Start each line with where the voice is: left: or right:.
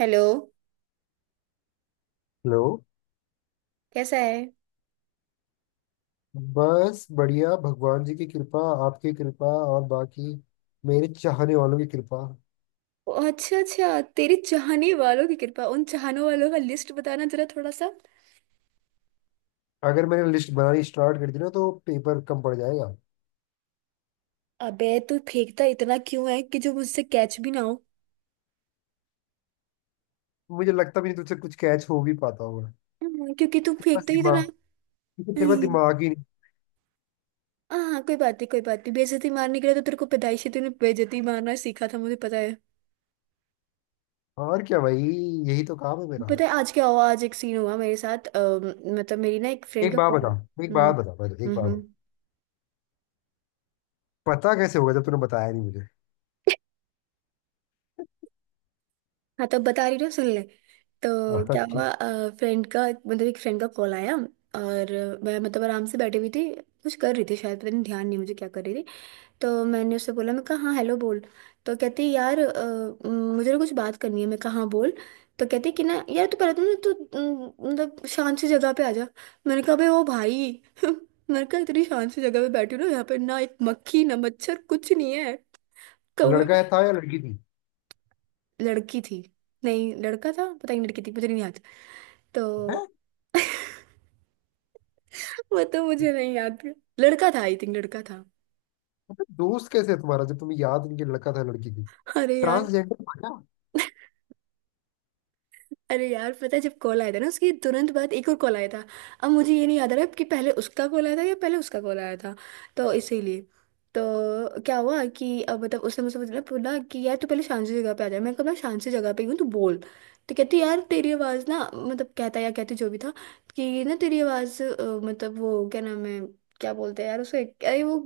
right: Hello.
left: Hello.
right: कैसा है?
left: बस बढ़िया, भगवान जी की कृपा, आपकी कृपा और बाकी मेरे चाहने वालों की कृपा।
right: अच्छा अच्छा, तेरे चाहने वालों की कृपा। उन चाहने वालों का लिस्ट बताना जरा थोड़ा सा।
left: अगर मैंने लिस्ट बनानी स्टार्ट कर दी ना तो पेपर कम पड़ जाएगा।
right: अबे, तू फेंकता इतना क्यों है कि जो मुझसे कैच भी ना हो?
left: मुझे लगता भी नहीं तुझसे कुछ कैच हो भी पाता होगा।
right: क्योंकि तू
left: तेरे पास
right: फेंकता ही इतना
left: दिमाग
right: है।
left: तेरे पास
right: हम्म।
left: दिमाग ही नहीं।
right: हाँ, कोई बात नहीं कोई बात नहीं। बेइज्जती मारने के लिए तो तेरे को पैदाइशी, तूने बेइज्जती मारना सीखा था, मुझे पता है।
left: और क्या भाई, यही तो काम है मेरा।
right: पता है आज क्या हुआ? आज एक सीन हुआ मेरे साथ। मतलब मेरी ना एक फ्रेंड
left: एक
right: का
left: बात
right: कॉल।
left: बता एक
right: हम्म
left: बात बता।
right: हम्म।
left: पता कैसे होगा जब तूने बताया नहीं मुझे।
right: हाँ, तब बता रही ना, सुन ले। तो
left: हाँ,
right: क्या हुआ?
left: ठीक।
right: फ्रेंड का मतलब एक फ्रेंड का कॉल आया। और मैं, मतलब, आराम से बैठी हुई थी। कुछ कर रही थी शायद, पता नहीं, ध्यान नहीं मुझे क्या कर रही थी। तो मैंने उससे बोला, मैं कहा, हाँ हेलो बोल। तो कहती यार, मुझे ना कुछ बात करनी है। मैं कहा, हाँ बोल। तो कहती कि ना यार, तू पहले तो ना, तू, मतलब शांत सी जगह पे आ जा। मैंने कहा भाई, ओ भाई मैंने कहा इतनी शांत सी जगह पे बैठी हूँ ना, यहाँ पे ना एक मक्खी ना मच्छर, कुछ नहीं है।
left: लड़का है था या लड़की थी?
right: लड़की थी। नहीं, लड़का था, पता नहीं, लड़की थी, मुझे नहीं याद।
left: है?
right: तो वो तो मुझे नहीं याद। लड़का था, आई थिंक लड़का था।
left: दोस्त कैसे है तुम्हारा जब तुम्हें याद नहीं कि लड़का था या लड़की थी?
right: अरे यार।
left: ट्रांसजेंडर था क्या?
right: अरे यार, पता है जब कॉल आया था ना, उसके तुरंत बाद एक और कॉल आया था। अब मुझे ये नहीं याद आ रहा कि पहले उसका कॉल आया था या पहले उसका कॉल आया था। तो इसीलिए। तो क्या हुआ कि अब मतलब उसने मुझसे बोला बोला कि यार, तू पहले शांत सी जगह पे आ जा। मैं कहा, मैं शांत सी जगह पे ही हूँ, तू बोल। तो कहती यार, तेरी आवाज़ ना, मतलब कहता या कहती जो भी था, कि ना तेरी आवाज़, मतलब वो क्या नाम है, क्या बोलते हैं यार उसे, अरे वो,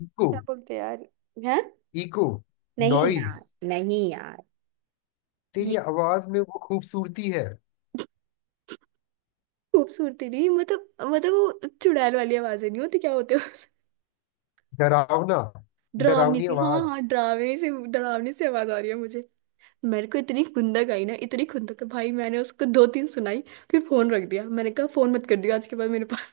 left: किसको?
right: क्या बोलते हैं यार? हैं?
left: इको?
right: नहीं यार।
left: नॉइज?
right: नहीं यार।
left: तेरी आवाज में वो खूबसूरती है।
right: खूबसूरती नहीं, मतलब, मतलब वो चुड़ैल वाली आवाज़ें नहीं होती क्या होते?
left: डरावना।
right: डरावनी
left: डरावनी
right: सी, हाँ
left: आवाज।
right: हाँ, डरावनी से डरावनी सी आवाज आ रही है मुझे। मेरे को इतनी खुंदक आई ना, इतनी खुंदक, भाई मैंने उसको दो तीन सुनाई। फिर फोन रख दिया, मैंने कहा फोन मत कर दिया आज के बाद मेरे पास।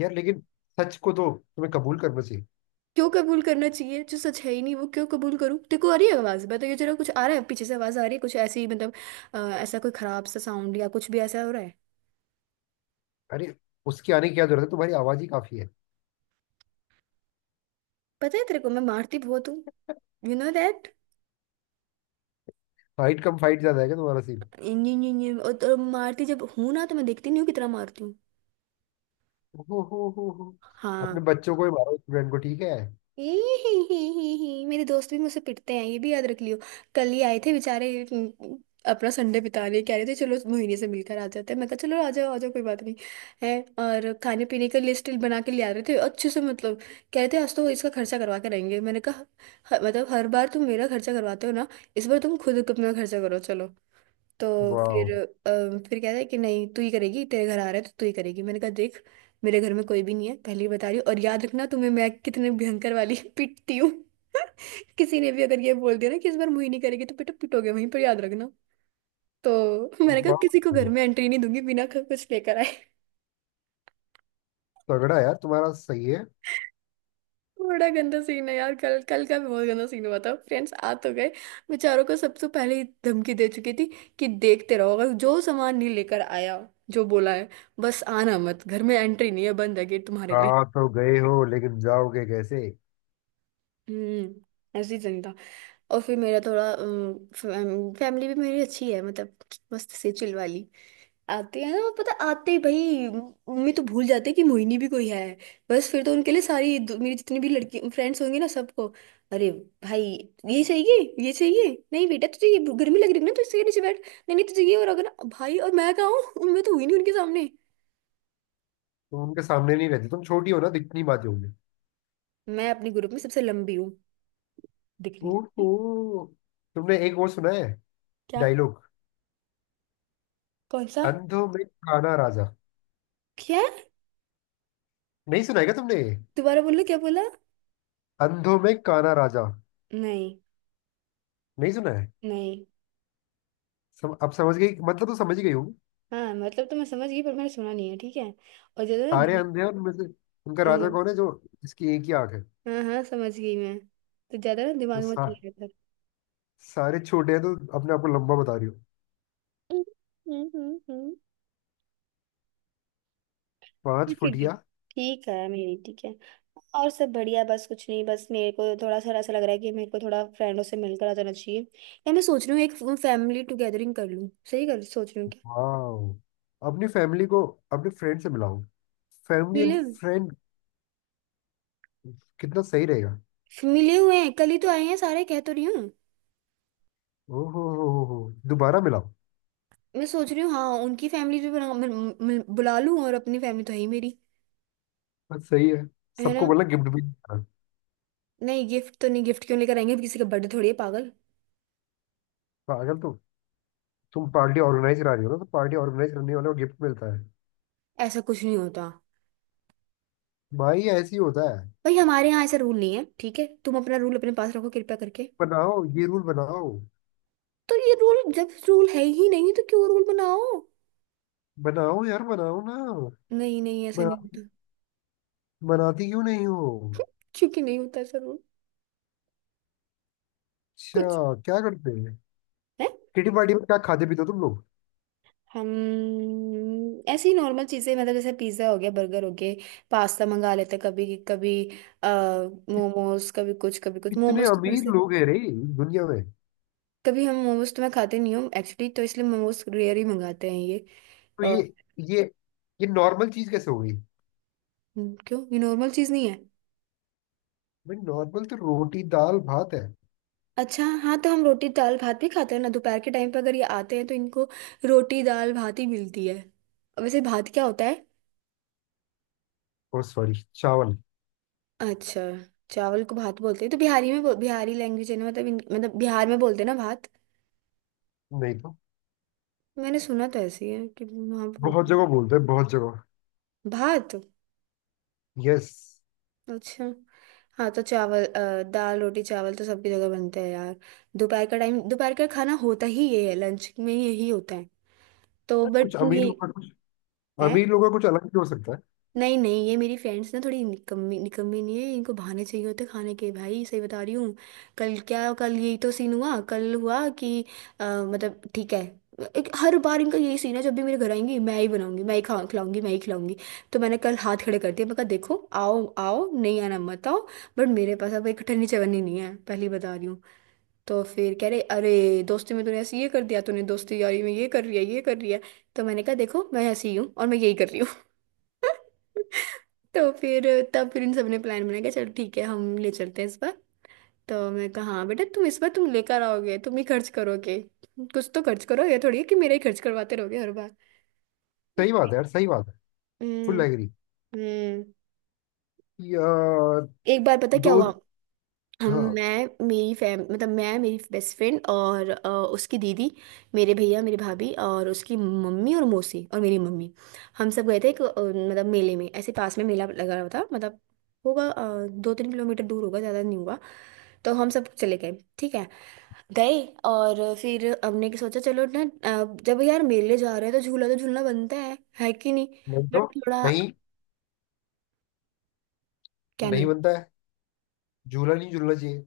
left: यार लेकिन सच को तो तुम्हें कबूल करना चाहिए।
right: क्यों कबूल करना चाहिए? जो सच है ही नहीं, वो क्यों कबूल करूँ? देखो, आ रही है आवाज, बताइए जरा, कुछ आ रहा है, पीछे से आवाज आ रही है कुछ ऐसी मतलब। ऐसा कोई खराब सा साउंड या कुछ भी ऐसा हो रहा है?
left: अरे, उसके आने की क्या जरूरत है, तुम्हारी आवाज ही काफी है।
right: पता है तेरे को, मैं मारती बहुत हूँ, यू नो दैट।
left: फाइट कम फाइट ज्यादा है क्या तुम्हारा सीन?
right: और मारती जब हूँ ना तो मैं देखती नहीं हूँ कितना मारती हूँ।
left: हो हो।
right: हाँ।
left: अपने बच्चों को ही मारो, स्टूडेंट को। ठीक है।
right: ही ही ही। मेरे दोस्त भी मुझसे पिटते हैं, ये भी याद रख लियो। कल ही आए थे बेचारे। अपना संडे बिता लिए, कह रहे थे चलो मोहिनी से मिलकर आ जाते हैं। मैं कहा, चलो आ जाओ कोई बात नहीं है। और खाने पीने का लिस्ट बना के ले आ रहे थे अच्छे से, मतलब कह रहे थे आज तो इसका खर्चा करवा के रहेंगे। मैंने कहा, मतलब हर बार तुम मेरा खर्चा करवाते हो ना, इस बार तुम खुद अपना खर्चा करो चलो। तो फिर,
left: वाह,
right: फिर कहता है कि नहीं, तू ही करेगी, तेरे घर आ रहा है तो तू ही करेगी। मैंने कहा देख, मेरे घर में कोई भी नहीं है, पहले ही बता रही हूँ, और याद रखना, तुम्हें मैं कितने भयंकर वाली पिटती हूँ। किसी ने भी अगर ये बोल दिया ना कि इस बार मुही नहीं करेगी, तो बेटा पिटोगे वहीं पर, याद रखना। तो मैंने कहा
left: वाह,
right: किसी को घर में एंट्री नहीं दूंगी बिना कुछ लेकर आए।
left: तगड़ा यार तुम्हारा, सही है।
right: बड़ा गंदा सीन है यार। कल कल का भी बहुत गंदा सीन हुआ था। फ्रेंड्स आ तो गए, बेचारों को सबसे पहले ही धमकी दे चुकी थी कि देखते रहो, अगर जो सामान नहीं लेकर आया, जो बोला है, बस आना मत, घर में एंट्री नहीं है, बंद है गेट तुम्हारे लिए।
left: हाँ तो गए हो, लेकिन जाओगे कैसे?
right: हम्म, ऐसी सीन था। और फिर मेरा थोड़ा, फैमिली भी मेरी अच्छी है, मतलब मस्त से चिल वाली। आते हैं ना, और पता आते ही भाई, मम्मी तो भूल जाते हैं कि मोहिनी भी कोई है। बस फिर तो उनके लिए मेरी जितनी भी लड़की फ्रेंड्स होंगी ना, सबको, अरे भाई, ये चाहिए ये चाहिए, नहीं बेटा तुझे ये गर्मी लग रही है ना तो इसके नीचे बैठ, नहीं नहीं तुझे ये, और अगर भाई, और मैं कहाँ हूँ। मैं तो हुई नहीं उनके सामने।
left: तुम उनके सामने नहीं रहते, तुम छोटी हो ना, दिखनी बातें होंगी।
right: मैं अपने ग्रुप में सबसे लंबी हूँ, दिखने को।
left: ओहो। तुमने एक वो सुना है?
right: क्या?
left: डायलॉग।
right: कौन सा?
left: अंधों में काना राजा।
right: क्या?
left: नहीं सुना है क्या तुमने ये?
right: दोबारा बोलो क्या बोला?
left: अंधों में काना राजा।
right: नहीं।
left: नहीं सुना है।
right: नहीं।
left: अब समझ गई, मतलब तो समझ ही गई होगी।
right: हाँ, मतलब तो मैं समझ गई, पर मैंने सुना नहीं है, ठीक है? और ज्यादा
left: सारे अंधे हैं उनमें से, उनका
right: ना।
left: राजा कौन है जो, इसकी एक ही आंख है।
right: हाँ हाँ, समझ गई मैं। तो ज्यादा ना
left: तो
right: दिमाग मत
left: सा,
right: चलाया कर।
left: सारे छोटे हैं तो अपने आप को लंबा बता रही हो।
right: हम्म।
left: पांच
right: ठीक ठीक।
left: फुटिया।
right: ठीक है, मेरी ठीक है। और सब बढ़िया, बस कुछ नहीं, बस मेरे को थोड़ा सा ऐसा लग रहा है कि मेरे को थोड़ा फ्रेंडों से मिलकर आ जाना चाहिए, या मैं सोच रही हूँ एक फैमिली टुगेदरिंग कर लूँ। सही कर सोच रही हूँ क्या?
left: वाह, अपनी फैमिली को अपने फ्रेंड से मिलाओ। फैमिली एंड
right: मिले।
left: फ्रेंड, कितना सही रहेगा।
right: मिले हुए हैं कल ही तो आए हैं सारे, कह तो रही हूँ।
left: ओहो हो हो। दोबारा मिलाओ।
right: मैं सोच रही हूँ, हाँ, उनकी फैमिली भी बुला लूँ, और अपनी फैमिली तो है ही मेरी।
left: बस सही है।
right: है ना?
left: सबको बोला गिफ्ट भी देना।
right: नहीं, गिफ्ट तो नहीं, गिफ्ट क्यों लेकर आएंगे? किसी का बर्थडे थोड़ी है, पागल!
left: पागल तो तुम, पार्टी ऑर्गेनाइज करा रही हो ना, तो पार्टी ऑर्गेनाइज करने वाले को गिफ्ट मिलता है।
right: ऐसा कुछ नहीं होता।
left: भाई ऐसे ही होता है।
right: भाई हमारे यहाँ ऐसा रूल नहीं है, ठीक है? तुम अपना रूल अपने पास रखो कृपया करके।
left: बनाओ, ये रूल बनाओ।
right: तो ये रूल, जब रूल है ही नहीं तो क्यों रूल बनाओ?
left: बनाओ यार, बनाओ ना।
right: नहीं नहीं, ऐसा नहीं
left: बना,
right: होता।
left: बनाती क्यों नहीं हो?
right: क्योंकि नहीं होता ऐसा रूल। कुछ
left: अच्छा, क्या करते हैं?
right: है।
left: किटी पार्टी में क्या खाते पीते हो तुम लोग?
right: हम, ऐसी नॉर्मल चीजें मतलब, जैसे पिज्जा हो गया, बर्गर हो गए, पास्ता मंगा लेते हैं, कभी कभी आ
left: इत-
right: मोमोज, कभी कुछ कभी कुछ।
left: इतने
right: मोमोज तो
left: अमीर
right: वैसे,
left: लोग हैं रे दुनिया में?
right: कभी हम मोमोज, तो मैं खाते नहीं हूँ एक्चुअली, तो इसलिए मोमोज रेयर ही मंगाते हैं ये।
left: तो
right: अ,
left: ये ये ये नॉर्मल चीज कैसे हो गई?
right: क्यों ये नॉर्मल चीज नहीं है?
left: भाई नॉर्मल तो रोटी दाल भात है।
right: अच्छा, हाँ तो हम रोटी दाल भात भी खाते हैं ना, दोपहर के टाइम पे अगर ये आते हैं तो इनको रोटी दाल भात ही मिलती है। वैसे भात क्या होता है?
left: और सॉरी, चावल।
right: अच्छा, चावल को भात बोलते हैं तो। बिहारी लैंग्वेज है ना, मतलब बिहार में बोलते हैं ना भात।
left: नहीं तो।
right: मैंने सुना तो ऐसे ही है कि वहाँ
left: बहुत
right: बोलते हैं
left: जगह बोलते हैं, बहुत जगह।
right: भात।
left: यस।
right: अच्छा। हाँ तो चावल, दाल रोटी चावल तो सबकी जगह बनते हैं यार। दोपहर का टाइम, दोपहर का खाना होता ही ये है, लंच में यही होता है तो।
left: कुछ
right: बट
left: अमीर
right: नहीं।
left: लोगों का कुछ, अलग भी हो सकता है।
right: नहीं नहीं, ये मेरी फ्रेंड्स ना, थोड़ी निकम्मी, निकम्मी नहीं है, इनको बहाने चाहिए होते खाने के, भाई सही बता रही हूँ। कल क्या, कल यही तो सीन हुआ, कल हुआ कि, मतलब ठीक है, एक हर बार इनका यही सीन है, जब भी मेरे घर आएंगी, मैं ही बनाऊंगी, मैं ही खा खिलाऊंगी, मैं ही खिलाऊंगी। तो मैंने कल हाथ खड़े कर दिए, मैं कहा देखो, आओ आओ, नहीं आना मत आओ, बट मेरे पास अब एक ठन्नी चवन्नी नहीं है, पहली बता रही हूँ। तो फिर कह रहे अरे दोस्ती में तूने ऐसे ये कर दिया, तूने दोस्ती यारी में ये कर रही है ये कर रही है। तो मैंने कहा देखो, मैं ऐसी ही हूँ और मैं यही कर रही हूँ। तो फिर, तब फिर इन सबने प्लान बनाया कि चलो ठीक है, हम ले चलते हैं इस बार। तो मैं कहा हाँ बेटा, तुम इस बार तुम लेकर आओगे, तुम ही खर्च करोगे, कुछ तो खर्च करो, ये थोड़ी है कि मेरे ही खर्च करवाते रहोगे हर बार।
left: सही बात है यार, सही बात है।
right: हम्म।
left: Full agree.
right: हम्म।
left: यार
right: एक बार, पता क्या
left: दो।
right: हुआ, हम,
left: हाँ।
right: मैं, मेरी फैम मतलब, मैं, मेरी बेस्ट फ्रेंड और, उसकी दीदी, मेरे भैया, मेरी भाभी और उसकी मम्मी और मौसी और मेरी मम्मी, हम सब गए थे एक, मतलब मेले में, ऐसे पास में मेला लगा हुआ था, मतलब होगा 2-3 किलोमीटर दूर होगा, ज़्यादा नहीं होगा। तो हम सब चले गए। ठीक है। गए और फिर हमने कि सोचा चलो ना, जब यार मेले जा रहे हैं तो झूला तो झूलना बनता है कि नहीं?
left: नहीं
right: बट
left: तो।
right: थोड़ा,
left: नहीं,
right: क्या
left: नहीं
right: नहीं?
left: बनता है। झूला नहीं झूलना चाहिए।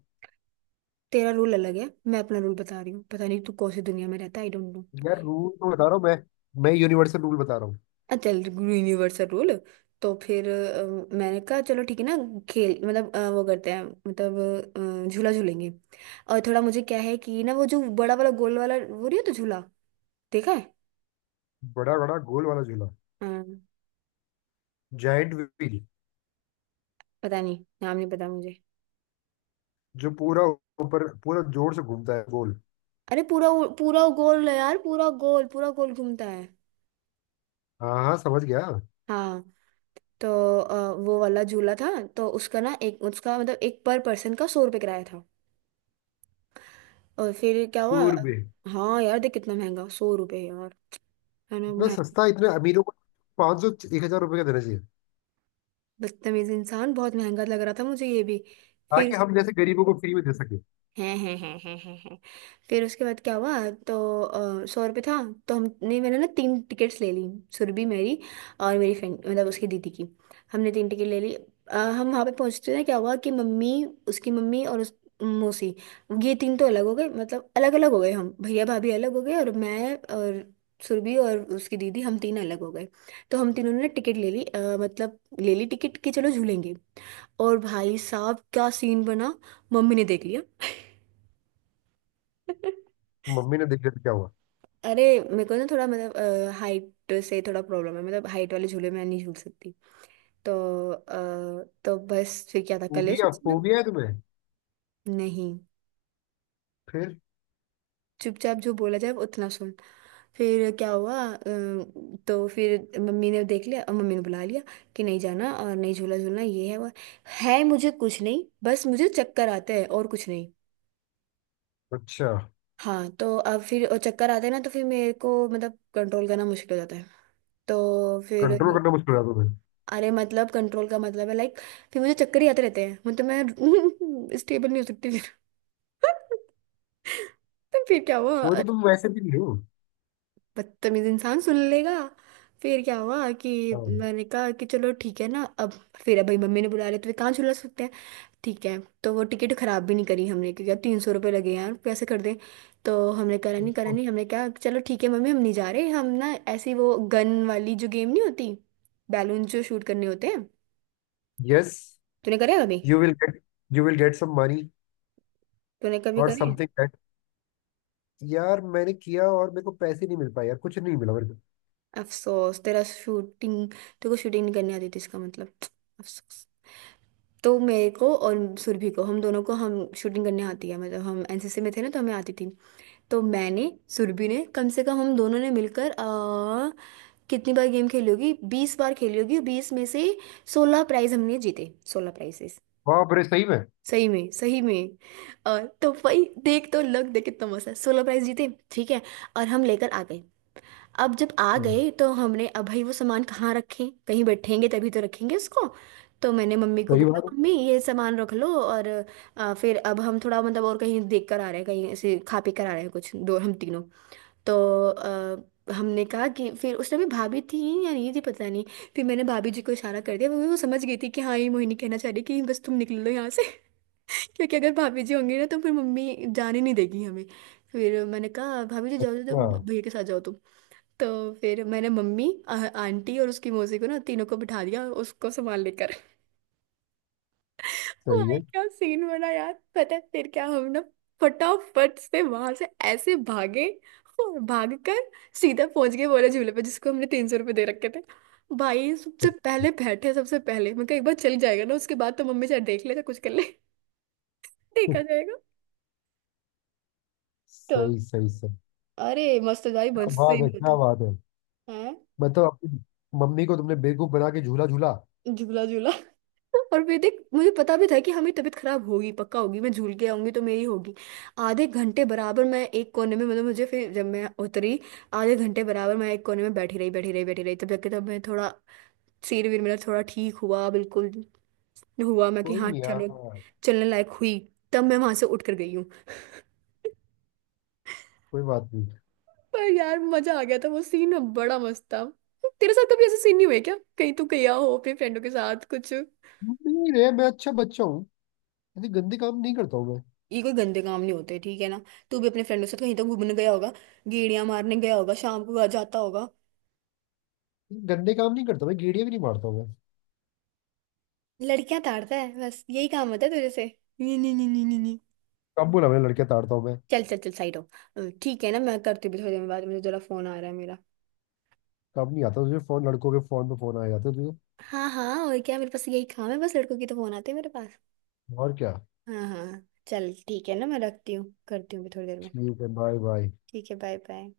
right: तेरा रूल अलग है, मैं अपना रूल बता रही हूँ, पता नहीं तू कौन सी दुनिया में रहता है, आई डोंट नो।
left: यार रूल तो बता रहा हूँ मैं यूनिवर्सल रूल बता रहा हूँ।
right: चल। Universal rule. तो फिर, मैंने कहा चलो ठीक है ना, खेल मतलब, वो करते हैं मतलब, झूला झूलेंगे। और थोड़ा मुझे क्या है कि ना वो जो बड़ा वाला गोल वाला, वो नहीं होता झूला? देखा है?
left: बड़ा बड़ा गोल वाला झूला।
right: हाँ,
left: जाइंट व्हील,
right: पता नहीं नाम नहीं पता मुझे।
left: जो पूरा ऊपर पूरा जोर से घूमता है, गोल।
right: अरे पूरा पूरा गोल है यार, पूरा गोल, पूरा गोल घूमता है।
left: हाँ हाँ समझ गया।
right: हाँ। तो, वो वाला झूला था। तो उसका ना एक, उसका मतलब एक पर पर्सन का 100 रुपये किराया था। और फिर क्या हुआ?
left: टूर में।
right: हाँ यार देख, कितना महंगा, 100 रुपये यार, है ना?
left: इतना सस्ता? इतने अमीरों को पाँच सौ, एक हजार रुपये का देना चाहिए,
right: बदतमीज इंसान। बहुत महंगा लग रहा था मुझे ये भी। फिर
left: ताकि
right: उस-
left: हम जैसे गरीबों को फ्री में दे सके।
right: हैं हैं। फिर उसके बाद क्या हुआ। तो सौ रुपये था। तो हमने मैंने ना तीन टिकट्स ले ली। सुरभि मेरी और मेरी फ्रेंड मतलब उसकी दीदी की, हमने तीन टिकट ले ली। हम वहाँ पे पहुँचते ना क्या हुआ कि मम्मी, उसकी मम्मी और उस मौसी, ये तीन तो अलग हो गए, मतलब अलग अलग हो गए। हम भैया भाभी अलग हो गए और मैं और सुरभि और उसकी दीदी हम तीन अलग हो गए। तो हम तीनों ने टिकट ले ली, मतलब ले ली टिकट कि चलो झूलेंगे। और भाई साहब क्या सीन बना, मम्मी ने देख लिया।
left: मम्मी ने देख लिया तो क्या हुआ?
right: अरे मेरे को ना थोड़ा मतलब हाइट से थोड़ा प्रॉब्लम है, मतलब हाइट वाले झूले में नहीं झूल सकती। तो तो बस फिर क्या था, कलेश
left: फोबिया,
right: मतलब।
left: फोबिया है तुम्हें?
right: नहीं,
left: फिर?
right: चुपचाप जो बोला जाए उतना सुन। फिर क्या हुआ, तो फिर मम्मी ने देख लिया और मम्मी ने बुला लिया कि नहीं जाना और नहीं झूला झूलना, ये है वो है। है मुझे कुछ नहीं, बस मुझे चक्कर आते हैं और कुछ नहीं।
left: अच्छा।
right: हाँ तो अब फिर और चक्कर आते हैं ना, तो फिर मेरे को मतलब कंट्रोल करना मुश्किल हो जाता है। तो फिर
left: कंट्रोल करना मुश्किल है तुम्हें?
right: अरे मतलब कंट्रोल का मतलब है लाइक, फिर मुझे चक्कर ही आते रहते हैं मतलब मैं स्टेबल नहीं हो सकती फिर। तो फिर क्या
left: वो
right: हुआ।
left: तो तुम वैसे भी नहीं हो।
right: बदतमीज इंसान सुन लेगा। फिर क्या हुआ कि
left: हाँ।
right: मैंने कहा कि चलो ठीक है ना अब। फिर अब भाई मम्मी ने बुला लिया तो फिर कहाँ झुला सकते हैं। ठीक है। तो वो टिकट खराब भी नहीं करी हमने क्योंकि अब 300 रुपये लगे यार, कैसे कर दें। तो हमने करा नहीं करा नहीं, हमने कहा चलो ठीक है मम्मी हम नहीं जा रहे। हम ना ऐसी वो गन वाली जो गेम नहीं होती, बैलून जो शूट करने होते हैं,
left: यस।
right: तूने करे कभी।
left: You will get you will get some money
right: तूने कभी
left: और
right: करे।
left: Something that. यार मैंने किया और मेरे को पैसे नहीं मिल पाए यार, कुछ नहीं मिला मेरे को।
right: अफसोस तेरा। शूटिंग, तेरे को शूटिंग नहीं करनी आती थी इसका मतलब। अफसोस। तो मेरे को और सुरभि को हम दोनों को हम शूटिंग करने आती है, मतलब हम एनसीसी में थे ना तो हमें आती थी। तो मैंने सुरभि ने कम से कम हम दोनों ने मिलकर कितनी बार गेम खेली होगी, 20 बार खेली होगी। बीस में से 16 प्राइज हमने जीते, 16 प्राइजेस।
left: बाप रे, सही में?
right: सही में सही में। और तो भाई देख तो, लग देख कितना मस्त है, 16 प्राइज जीते ठीक है। और हम लेकर आ गए। अब जब आ
left: हाँ,
right: गए तो हमने अब भाई वो सामान कहाँ रखें, कहीं बैठेंगे तभी तो रखेंगे उसको। तो मैंने मम्मी को
left: सही
right: बोला
left: बात है।
right: मम्मी ये सामान रख लो, और फिर अब हम थोड़ा मतलब और कहीं देख कर आ रहे हैं, कहीं ऐसे खा पी कर आ रहे हैं कुछ दो, हम तीनों। तो हमने कहा कि फिर उस टाइम पे भाभी थी या नहीं थी पता नहीं। फिर मैंने भाभी जी को इशारा कर दिया, वो समझ गई थी कि हाँ ये मोहिनी कहना चाह रही है कि बस तुम निकल लो यहाँ से। क्योंकि अगर भाभी जी होंगी ना तो फिर मम्मी जाने नहीं देगी हमें। फिर मैंने कहा भाभी जी जाओ जाओ जाओ,
left: हाँ
right: भैया के साथ जाओ तुम। तो फिर मैंने मम्मी आंटी और उसकी मौसी को ना तीनों को बिठा दिया उसको संभाल लेकर।
left: सही
right: भाई
left: है।
right: क्या सीन बना यार, पता है फिर क्या, हम ना फटाफट से वहां से ऐसे भागे, और भाग कर सीधा पहुंच गए वाले झूले पे जिसको हमने 300 रुपये दे रखे थे। भाई सबसे पहले बैठे, सबसे पहले मैं कहा एक बार चल जाएगा ना उसके बाद तो मम्मी चाहे देख ले चाहे कुछ कर ले। देखा जाएगा। तो
left: सही सही सही।
right: अरे मस्त भाई
left: क्या
right: मस्त
left: बात है,
right: सीन
left: क्या
right: होता
left: बात है।
right: है।
left: मतलब अपनी मम्मी को तुमने बेवकूफ बना के झूला झूला।
right: झूला झूला। और फिर देख मुझे पता भी था कि हमें तबीयत खराब होगी पक्का होगी, मैं झूल के आऊंगी तो मेरी होगी। आधे घंटे बराबर मैं एक कोने में, मतलब मुझे फिर जब मैं उतरी आधे घंटे बराबर मैं एक कोने में बैठी रही बैठी रही बैठी रही, तब जाके तब मैं थोड़ा सिर वीर मेरा थोड़ा ठीक हुआ। बिल्कुल हुआ मैं कि
left: कोई
right: हाँ
left: नहीं यार,
right: चलो
left: कोई
right: चलने लायक हुई, तब मैं वहां से उठ कर गई हूँ।
left: बात नहीं।
right: पर यार मजा आ गया था, वो सीन बड़ा मस्त था। तेरे साथ कभी ऐसा सीन नहीं हुआ है क्या, कहीं तू गया हो अपने फ्रेंडों के साथ कुछ।
left: नहीं रे, मैं अच्छा बच्चा हूँ, ऐसे गंदे काम नहीं करता हूँ मैं।
right: ये कोई गंदे काम नहीं होते ठीक है ना, तू भी अपने फ्रेंडों के साथ कहीं तो घूमने गया होगा, गेड़िया मारने गया होगा शाम को घर जाता होगा।
left: गंदे काम नहीं करता मैं, गेड़िया भी नहीं मारता हूँ मैं।
right: लड़कियां ताड़ता है बस यही काम होता है तुझे से। नहीं नहीं नहीं नहीं नहीं नहीं।
left: कब बोला मैंने लड़के ताड़ता हूँ मैं?
right: चल चल चल साइड हो। ठीक है ना, मैं करती हूँ थोड़ी देर में बात, मुझे जरा फोन आ रहा है मेरा।
left: कब नहीं आता तुझे फोन, लड़कों के फोन पे फोन आ जाते हैं तुझे।
right: हाँ हाँ और क्या, मेरे पास यही काम है बस, लड़कों की तो फोन आते हैं मेरे पास।
left: और क्या।
right: हाँ हाँ। चल ठीक है ना, मैं रखती हूँ करती हूँ भी थोड़ी देर में।
left: ठीक है, बाय बाय।
right: ठीक है बाय बाय।